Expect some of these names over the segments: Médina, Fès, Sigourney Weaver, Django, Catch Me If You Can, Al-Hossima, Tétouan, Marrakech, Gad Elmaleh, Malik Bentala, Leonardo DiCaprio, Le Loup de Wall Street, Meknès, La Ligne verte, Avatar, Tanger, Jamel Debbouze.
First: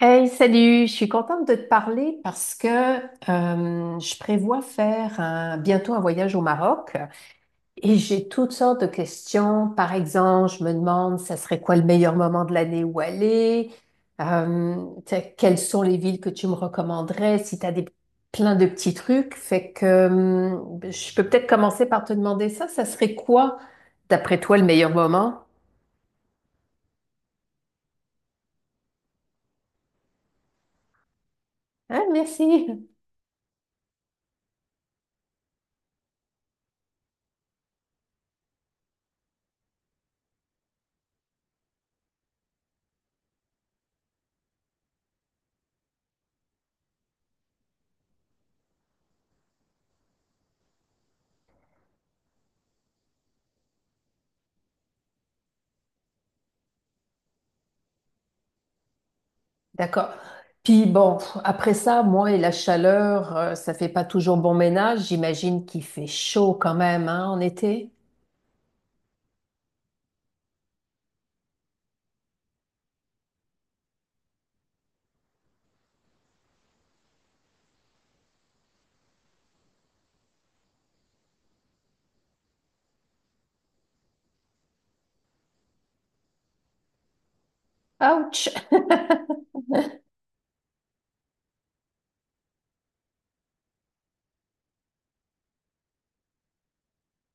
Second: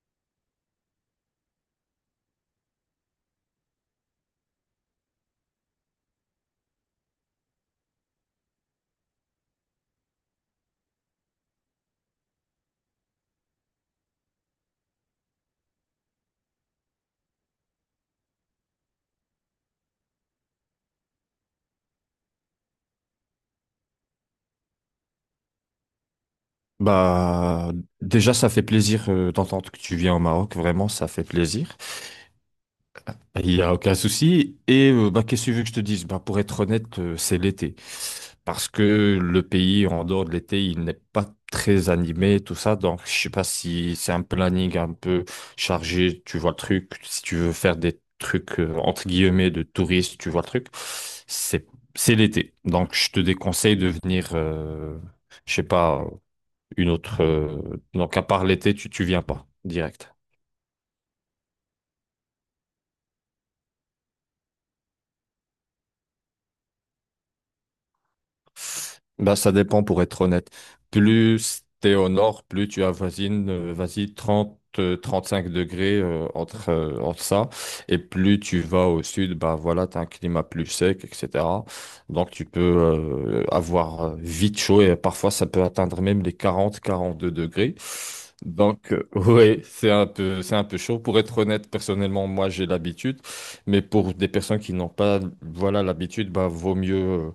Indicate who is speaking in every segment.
Speaker 1: Hey, salut, je suis contente de te parler parce que je prévois faire bientôt un voyage au Maroc et j'ai toutes sortes de questions. Par exemple, je me demande, ça serait quoi le meilleur moment de l'année où aller? Euh, Tu sais, quelles sont les villes que tu me recommanderais si tu as plein de petits trucs? Fait que je peux peut-être commencer par te demander ça. Ça serait quoi, d'après toi, le meilleur moment?
Speaker 2: Bah, déjà, ça fait plaisir d'entendre que tu viens au Maroc. Vraiment, ça fait plaisir.
Speaker 1: Hein, merci.
Speaker 2: Il n'y a aucun souci. Et bah, qu'est-ce que tu veux que je te dise? Bah, pour être honnête, c'est l'été. Parce que le pays, en dehors de l'été, il n'est pas très animé, tout ça. Donc, je sais pas si c'est un planning un peu chargé. Tu vois le truc. Si tu veux faire des trucs, entre guillemets, de touristes, tu vois le truc. C'est, c'est l'été. Donc, je te déconseille de venir, je sais pas une autre. Donc, à part l'été, tu viens pas
Speaker 1: D'accord.
Speaker 2: direct.
Speaker 1: Puis bon, pff, après ça, moi et la chaleur, ça fait pas toujours bon ménage. J'imagine qu'il fait chaud quand même, hein, en été.
Speaker 2: Bah, ça dépend pour être honnête. Plus t'es au nord, plus tu avoisines, vas-y, 30 cinq degrés, entre ça. Et plus tu vas au sud, bah voilà, t'as un climat plus sec, etc. Donc tu peux avoir vite chaud et parfois ça peut atteindre même les quarante, quarante deux degrés.
Speaker 1: Ouch!
Speaker 2: Donc, ouais, c'est un peu chaud. Pour être honnête, personnellement, moi, j'ai l'habitude. Mais pour des personnes qui n'ont pas, voilà, l'habitude, bah, vaut mieux. euh,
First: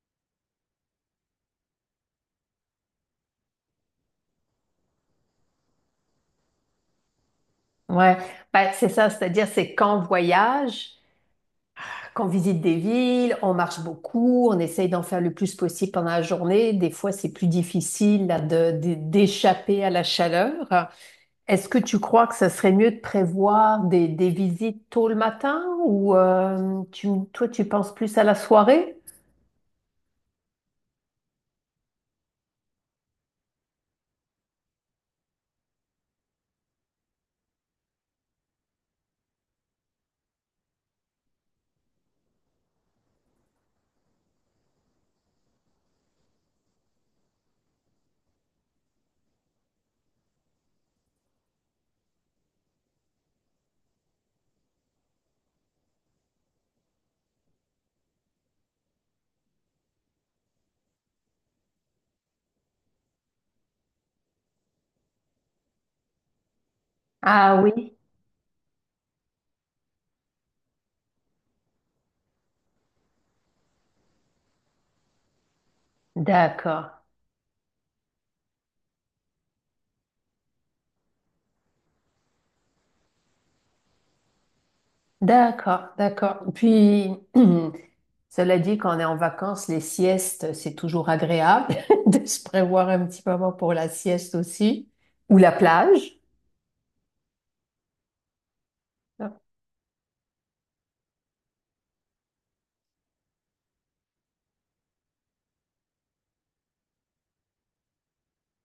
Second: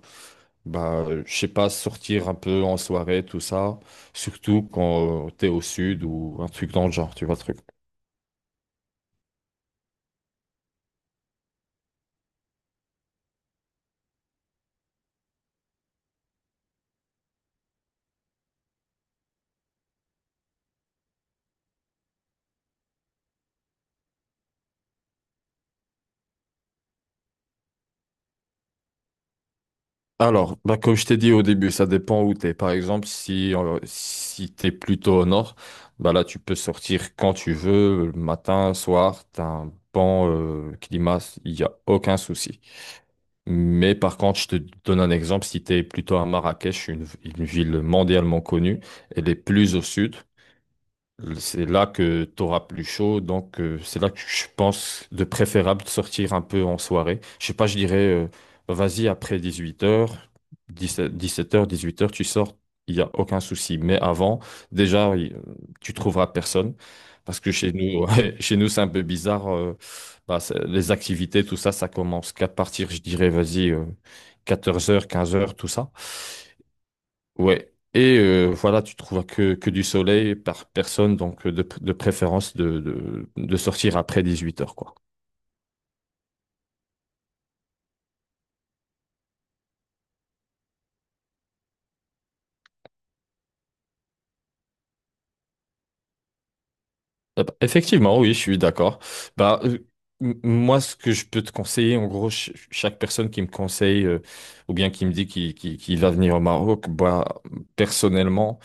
Speaker 2: bah, je sais pas, sortir un peu en soirée, tout ça, surtout quand tu t'es au sud ou un truc dans le genre, tu vois, le truc.
Speaker 1: Ouais, ben, c'est ça, c'est-à-dire c'est quand on voyage, qu'on visite des villes, on marche beaucoup, on essaye d'en faire le plus possible pendant la journée. Des fois, c'est plus difficile là, d'échapper à la chaleur. Est-ce que tu crois que ça serait mieux de prévoir des visites tôt le matin ou toi, tu penses plus à la soirée?
Speaker 2: Alors, bah, comme je t'ai dit au début, ça dépend où t'es. Par exemple, si t'es plutôt au nord, bah là, tu peux sortir quand tu veux, le matin, soir, t'as un bon climat, il n'y a aucun souci. Mais par contre, je te donne un exemple, si t'es plutôt à Marrakech, une ville mondialement connue, elle est plus au sud. C'est là que tu auras plus chaud, donc c'est là que je pense de préférable de sortir un peu en soirée. Je sais pas, je dirais, vas-y après 18h, 17h, 18h, tu sors, il n'y a aucun souci. Mais avant, déjà, tu trouveras personne, parce que
Speaker 1: Ah
Speaker 2: chez
Speaker 1: oui,
Speaker 2: nous, ouais, chez nous c'est un peu bizarre. Bah, les activités, tout ça, ça commence qu'à partir, je dirais, vas-y, 14h, 15h, tout ça.
Speaker 1: d'accord,
Speaker 2: Ouais. Et voilà, tu trouves que du soleil par personne, donc de préférence de sortir après 18h, quoi.
Speaker 1: d'accord. Puis, cela dit, quand on est en vacances, les siestes, c'est toujours agréable de se prévoir un petit moment pour la sieste aussi, ou la plage.
Speaker 2: Ah bah, effectivement, oui, je suis d'accord. Bah, moi, ce que je peux te conseiller, en gros, chaque personne qui me conseille ou bien qui me dit qu'il va venir au Maroc, bah, personnellement,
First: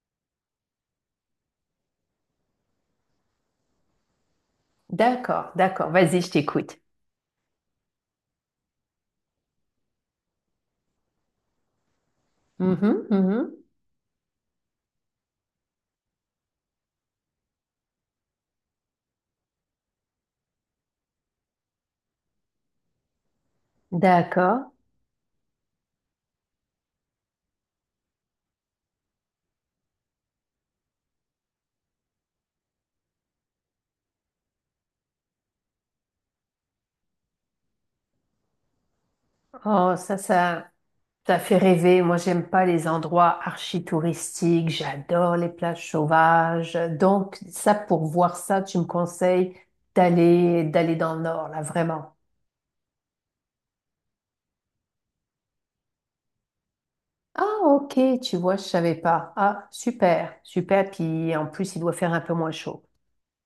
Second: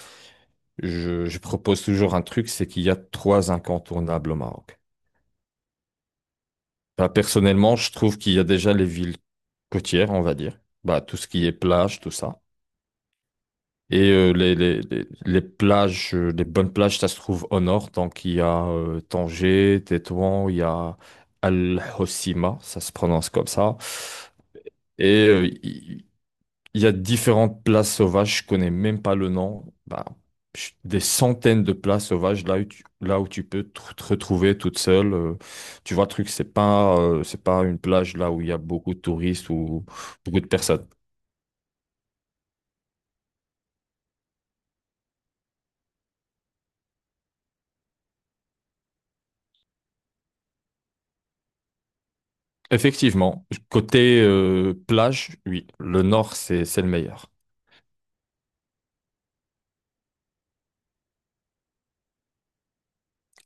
Speaker 2: je propose toujours un truc, c'est qu'il y a trois incontournables au Maroc.
Speaker 1: D'accord, vas-y, je t'écoute.
Speaker 2: Bah, personnellement, je trouve qu'il y a déjà les villes côtières, on va dire. Bah, tout ce qui est plage, tout ça.
Speaker 1: Mhm, mhm.
Speaker 2: Et les plages, les bonnes plages, ça se trouve au nord. Donc, il y a Tanger, Tétouan, il y a Al-Hossima, ça se prononce comme ça.
Speaker 1: D'accord.
Speaker 2: Et il y a différentes places sauvages, je connais même pas le nom. Bah, des centaines de places sauvages là où tu peux te retrouver toute seule. Tu vois, le truc, c'est pas une plage là où il y a beaucoup de touristes ou
Speaker 1: Oh,
Speaker 2: beaucoup de personnes.
Speaker 1: ça fait rêver. Moi, j'aime pas les endroits archi-touristiques. J'adore les plages sauvages. Donc, ça, pour voir ça, tu me conseilles d'aller dans le nord, là, vraiment.
Speaker 2: Effectivement, côté plage, oui, le nord, c'est le meilleur.
Speaker 1: Ah, ok, tu vois, je savais pas. Ah, super, super. Puis en plus, il doit faire un peu moins chaud.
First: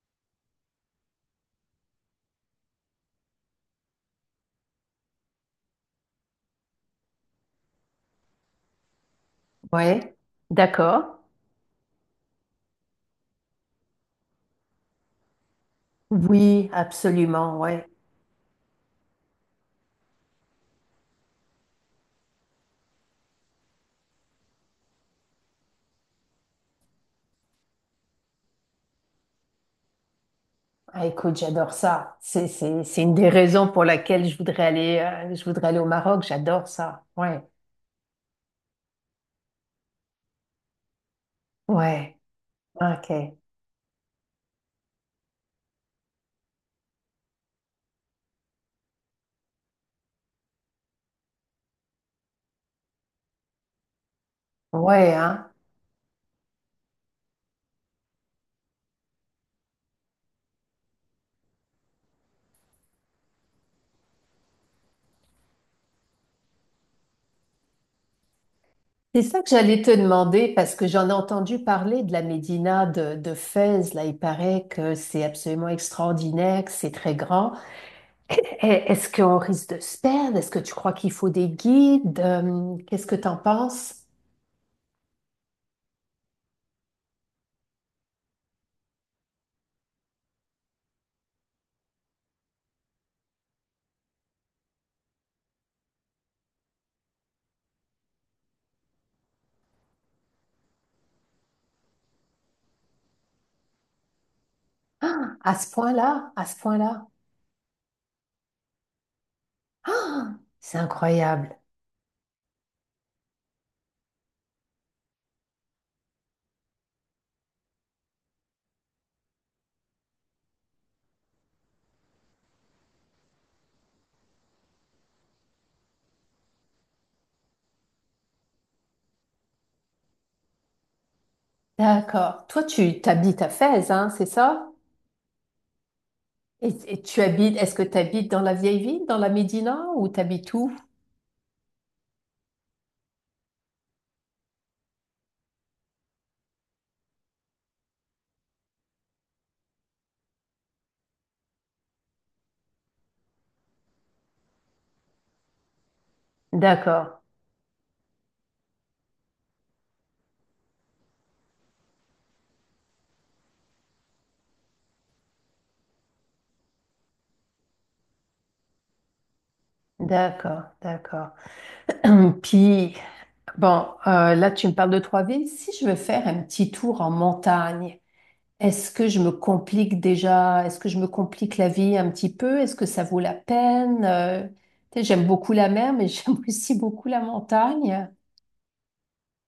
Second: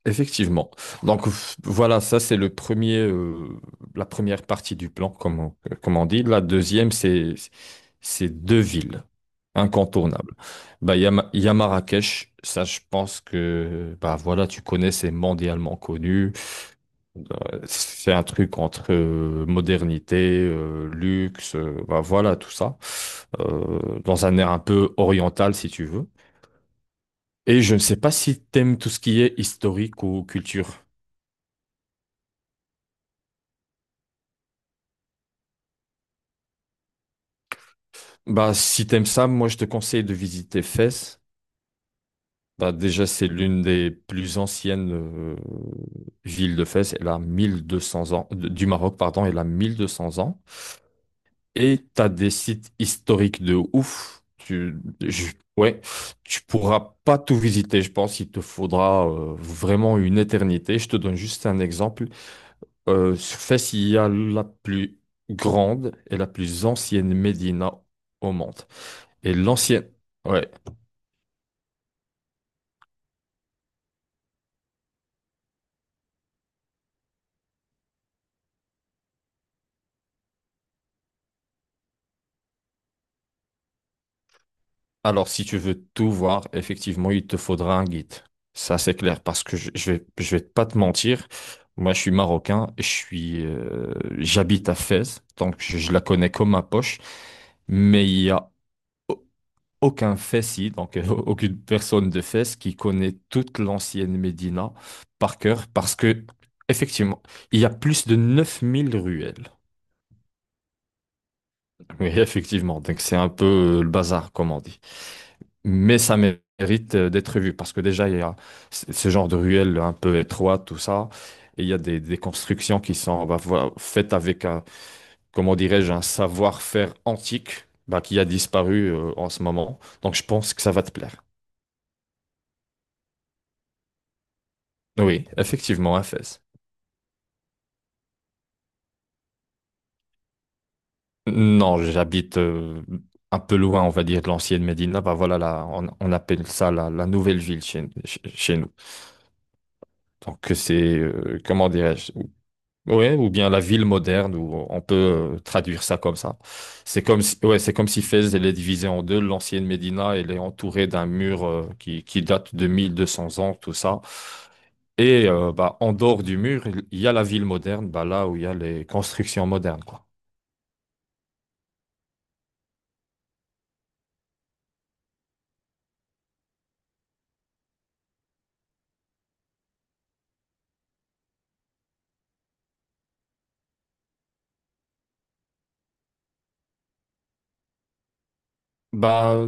Speaker 2: Effectivement. Donc voilà, ça c'est le premier, la première partie du plan, comme on dit. La deuxième, c'est deux villes
Speaker 1: Ouais,
Speaker 2: incontournables. Bah, il y a,
Speaker 1: d'accord.
Speaker 2: Ma- il y a Marrakech, ça je pense que bah voilà, tu connais, c'est mondialement connu.
Speaker 1: Oui, absolument, ouais.
Speaker 2: C'est un truc entre modernité, luxe, bah voilà, tout ça. Dans un air un peu oriental, si tu veux. Et je ne sais pas si t'aimes tout ce qui est historique ou culture.
Speaker 1: Ah, écoute, j'adore ça. C'est une des raisons pour laquelle je voudrais aller au Maroc. J'adore ça. Ouais,
Speaker 2: Bah, si t'aimes ça, moi je te conseille de visiter Fès.
Speaker 1: ouais,
Speaker 2: Bah, déjà, c'est
Speaker 1: ok.
Speaker 2: l'une des plus anciennes villes de Fès. Elle a 1 200 ans, du Maroc, pardon, elle a 1 200 ans. Et t'as des sites historiques de ouf. Tu,
Speaker 1: Ouais,
Speaker 2: je-
Speaker 1: hein.
Speaker 2: ouais, tu pourras pas tout visiter, je pense. Il te faudra vraiment une éternité. Je te donne juste un exemple. Sur Fès, il y a la plus grande et la plus ancienne médina au monde.
Speaker 1: C'est
Speaker 2: Et
Speaker 1: ça que j'allais
Speaker 2: l'ancienne,
Speaker 1: te
Speaker 2: ouais.
Speaker 1: demander parce que j'en ai entendu parler de la Médina de Fès. Là, il paraît que c'est absolument extraordinaire, que c'est très grand. Eh, est-ce qu'on risque de se perdre? Est-ce que tu crois qu'il faut des guides? Qu'est-ce que t'en penses?
Speaker 2: Alors, si tu veux tout voir, effectivement, il te faudra un guide. Ça, c'est clair, parce que je vais pas te mentir. Moi, je suis marocain, j'habite à Fès, donc je la connais comme ma poche. Mais il y a aucun fessi, donc aucune personne de Fès qui connaît toute l'ancienne Médina
Speaker 1: Ah,
Speaker 2: par cœur parce que,
Speaker 1: à ce point-là.
Speaker 2: effectivement, il y a plus de 9 000 ruelles.
Speaker 1: Ah, c'est incroyable.
Speaker 2: Oui, effectivement, donc c'est un peu le bazar, comme on dit. Mais ça mérite d'être vu parce que déjà, il y a ce genre de ruelles un peu étroites, tout ça. Et il y a des constructions qui sont bah, voilà, faites avec un, comment dirais-je, un savoir-faire antique bah, qui a disparu en ce moment. Donc je pense que ça va te plaire.
Speaker 1: D'accord. Toi, tu t'habites à Fès, hein, c'est ça?
Speaker 2: Oui, effectivement, un
Speaker 1: Et tu habites, est-ce que tu habites dans la vieille ville, dans la Médina, ou tu habites où?
Speaker 2: Non, j'habite un peu loin, on va dire, de l'ancienne Médina. Bah voilà, là, on appelle ça la nouvelle ville chez nous. Donc c'est, comment dirais-je? Ouais, ou bien la ville moderne, ou on peut traduire ça comme ça. C'est
Speaker 1: D'accord,
Speaker 2: comme si, ouais, c'est comme si Fès, elle est divisée en deux. L'ancienne Médina, elle est entourée d'un mur qui date de 1 200 ans, tout ça. Et bah, en dehors du mur, il y a la ville moderne, bah, là où il y a les constructions modernes, quoi.
Speaker 1: d'accord. Puis, bon, là, tu me parles de trois villes. Si je veux faire un petit tour en montagne, est-ce que je me complique déjà? Est-ce que je me complique la vie un petit peu? Est-ce que ça vaut la peine? Tu sais, j'aime beaucoup la mer, mais j'aime aussi beaucoup la montagne.
Speaker 2: Bah,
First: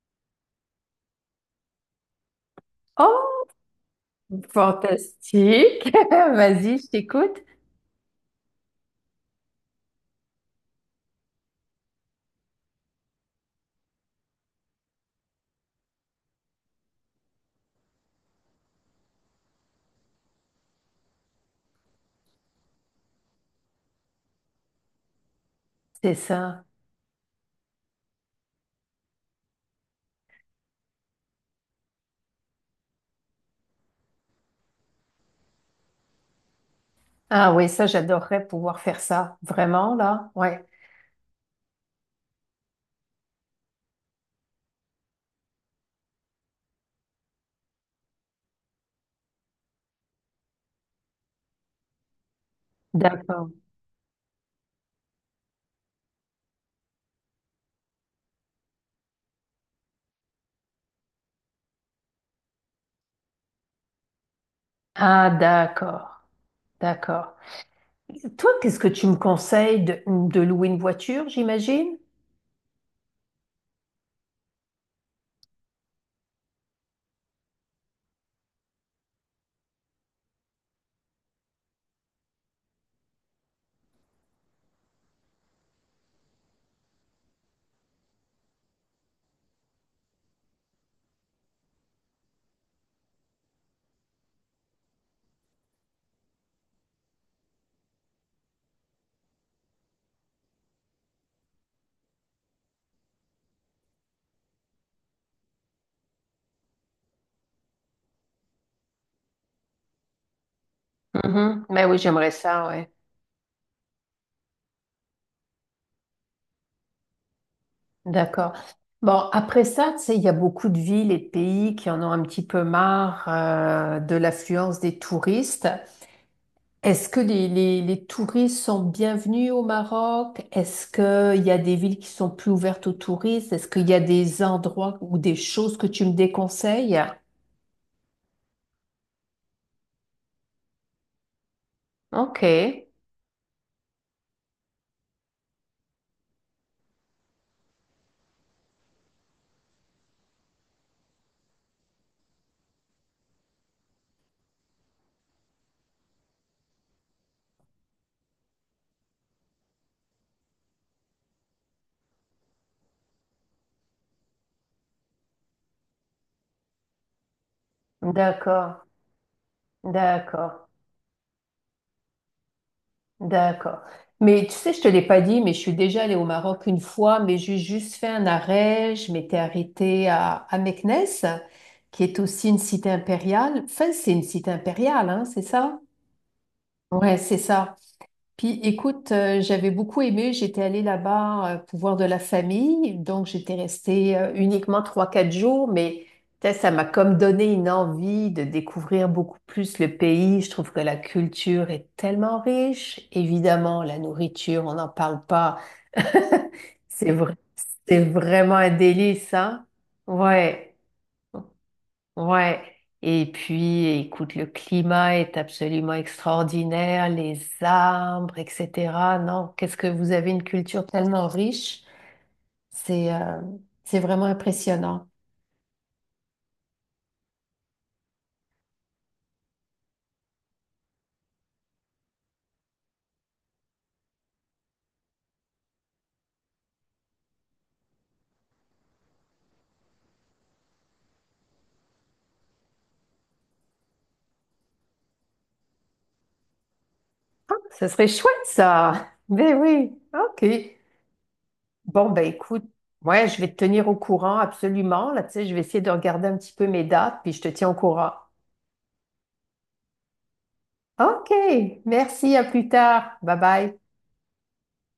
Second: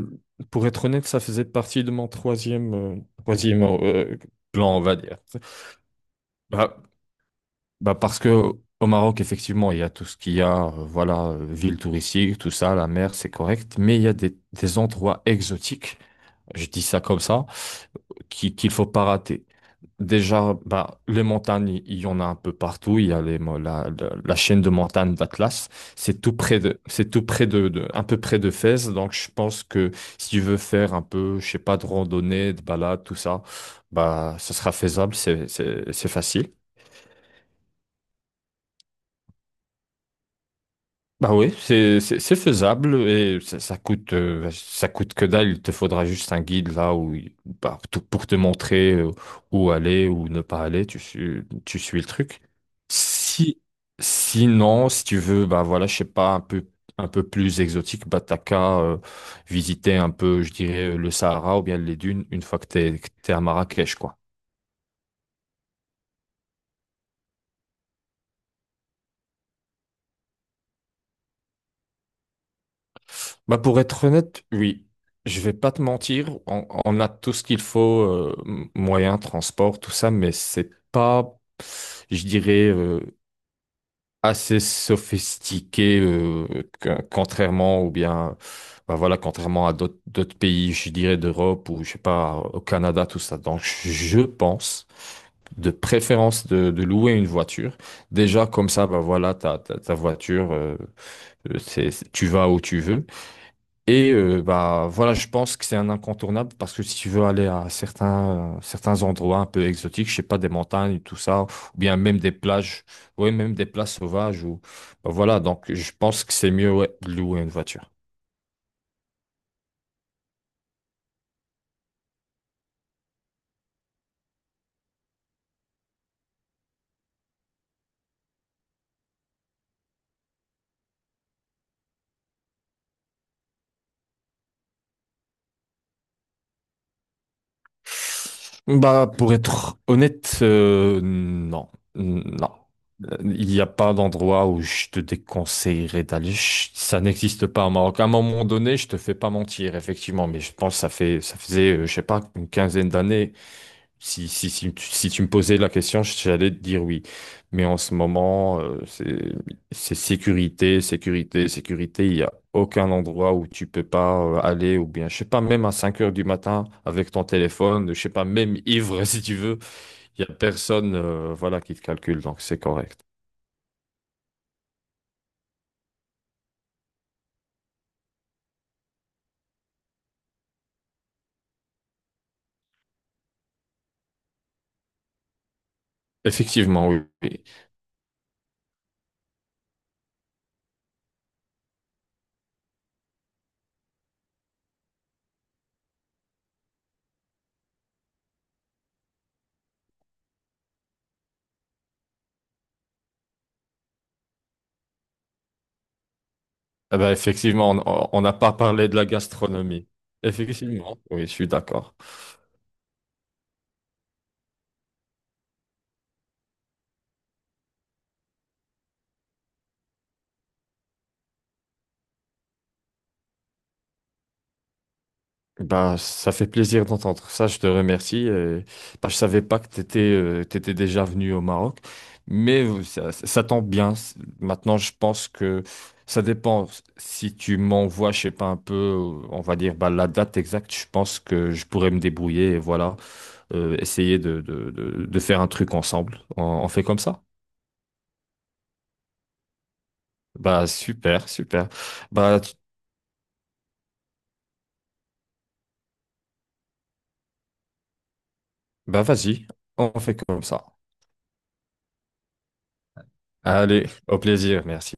Speaker 2: pour être honnête, ça faisait partie de mon troisième,
Speaker 1: Oh,
Speaker 2: troisième euh, plan, on va dire.
Speaker 1: fantastique! Vas-y,
Speaker 2: Bah,
Speaker 1: je t'écoute.
Speaker 2: bah, parce que au Maroc, effectivement, il y a tout ce qu'il y a, voilà, ville touristique, tout ça, la mer, c'est correct, mais il y a des endroits exotiques, je dis ça comme ça, qu'il faut pas rater. Déjà, bah, les montagnes, il y en a un peu partout. Il y a les, mo- la- la chaîne de montagnes d'Atlas.
Speaker 1: C'est
Speaker 2: C'est tout près
Speaker 1: ça.
Speaker 2: de, c'est tout près de- un peu près de Fès. Donc, je pense que si tu veux faire un peu, je sais pas, de randonnée, de balade, tout ça, bah, ça sera faisable. C'est facile.
Speaker 1: Ah oui, ça, j'adorerais pouvoir faire ça. Vraiment, là? Ouais.
Speaker 2: Bah oui, c'est faisable et ça coûte que dalle. Il te faudra juste un guide là où pour te montrer où aller ou ne pas aller. Tu suis le truc.
Speaker 1: D'accord.
Speaker 2: Si Sinon si tu veux bah voilà je sais pas un peu plus exotique, bah t'as qu'à visiter un peu, je dirais le Sahara ou bien les dunes une fois que t'es à Marrakech, quoi.
Speaker 1: Ah, d'accord. D'accord. Toi, qu'est-ce que tu me conseilles de louer une voiture, j'imagine?
Speaker 2: Bah pour être honnête, oui. Je vais pas te mentir, on a tout ce qu'il faut, moyens, transport, tout ça, mais c'est pas, je dirais, assez sophistiqué, contrairement ou bien, bah voilà, contrairement à d'autres pays, je dirais d'Europe ou je sais pas, au Canada, tout ça. Donc je pense de préférence de louer une voiture. Déjà, comme ça, bah voilà, ta voiture, tu vas où tu veux. Et bah voilà, je pense que c'est un incontournable parce que si tu veux aller à certains endroits un peu exotiques, je sais pas des montagnes tout ça, ou
Speaker 1: Mhm. Mais oui,
Speaker 2: bien même
Speaker 1: j'aimerais
Speaker 2: des
Speaker 1: ça.
Speaker 2: plages, ouais, même des places sauvages ou bah, voilà, donc je pense que c'est mieux, ouais, de louer une voiture.
Speaker 1: D'accord. Bon, après ça, tu sais, il y a beaucoup de villes et de pays qui en ont un petit peu marre de l'affluence des touristes. Est-ce que les touristes sont bienvenus au Maroc? Est-ce qu'il y a des villes qui sont plus ouvertes aux touristes? Est-ce qu'il y a des endroits ou des choses que tu me déconseilles?
Speaker 2: Bah pour être honnête, non,
Speaker 1: Ok.
Speaker 2: non. Il n'y a pas d'endroit où je te déconseillerais d'aller. Ça n'existe pas au Maroc. À un moment donné, je te fais pas mentir effectivement, mais je pense que ça fait ça faisait je sais pas une quinzaine d'années. Si tu me posais la question, j'allais te dire oui. Mais en ce moment, c'est sécurité, sécurité, sécurité. Il n'y a aucun endroit où tu peux pas aller, ou bien, je sais pas, même à 5h du matin avec ton téléphone, je sais pas, même
Speaker 1: D'accord.
Speaker 2: ivre si tu veux, il n'y a
Speaker 1: D'accord.
Speaker 2: personne, voilà, qui te calcule, donc c'est correct.
Speaker 1: d'accord. Mais tu sais, je te l'ai pas dit, mais je suis déjà allée au Maroc une fois, mais j'ai juste fait un arrêt. Je m'étais arrêtée à Meknès, qui est aussi une cité impériale. Enfin, c'est une cité impériale, hein, c'est ça?
Speaker 2: Effectivement, oui.
Speaker 1: Ouais, c'est
Speaker 2: Oui.
Speaker 1: ça. Puis écoute, j'avais beaucoup aimé, j'étais allée là-bas pour voir de la famille, donc j'étais restée uniquement trois, quatre jours, mais tu sais, ça m'a comme donné une envie de découvrir beaucoup plus le pays. Je trouve que la culture est tellement riche. Évidemment, la nourriture, on n'en parle pas.
Speaker 2: Eh
Speaker 1: C'est
Speaker 2: ben,
Speaker 1: vrai,
Speaker 2: effectivement,
Speaker 1: c'est
Speaker 2: on n'a pas
Speaker 1: vraiment un
Speaker 2: parlé de la
Speaker 1: délice, hein?
Speaker 2: gastronomie.
Speaker 1: Ouais.
Speaker 2: Effectivement, oui, je suis d'accord.
Speaker 1: Ouais, et puis écoute, le climat est absolument extraordinaire, les arbres, etc. Non, qu'est-ce que vous avez une culture tellement riche, c'est euh, c'est vraiment impressionnant.
Speaker 2: Bah, ça fait plaisir d'entendre ça, je te remercie. Bah, je savais pas que tu étais déjà venu au Maroc, mais ça tombe bien. Maintenant, je pense que ça dépend. Si tu m'envoies, je sais pas, un peu, on va dire bah, la date exacte, je pense que je pourrais me débrouiller et voilà, essayer de faire un truc ensemble. On fait comme ça?
Speaker 1: Ce serait chouette ça. Ben oui, ok.
Speaker 2: Bah, super, super.
Speaker 1: Bon ben
Speaker 2: Bah, tu-
Speaker 1: écoute, ouais, je vais te tenir au courant absolument. Là, tu sais, je vais essayer de regarder un petit peu mes dates, puis je te tiens au courant.
Speaker 2: bah, vas-y, on fait comme ça.
Speaker 1: Ok, merci, à plus tard. Bye bye.
Speaker 2: Allez, au plaisir, merci.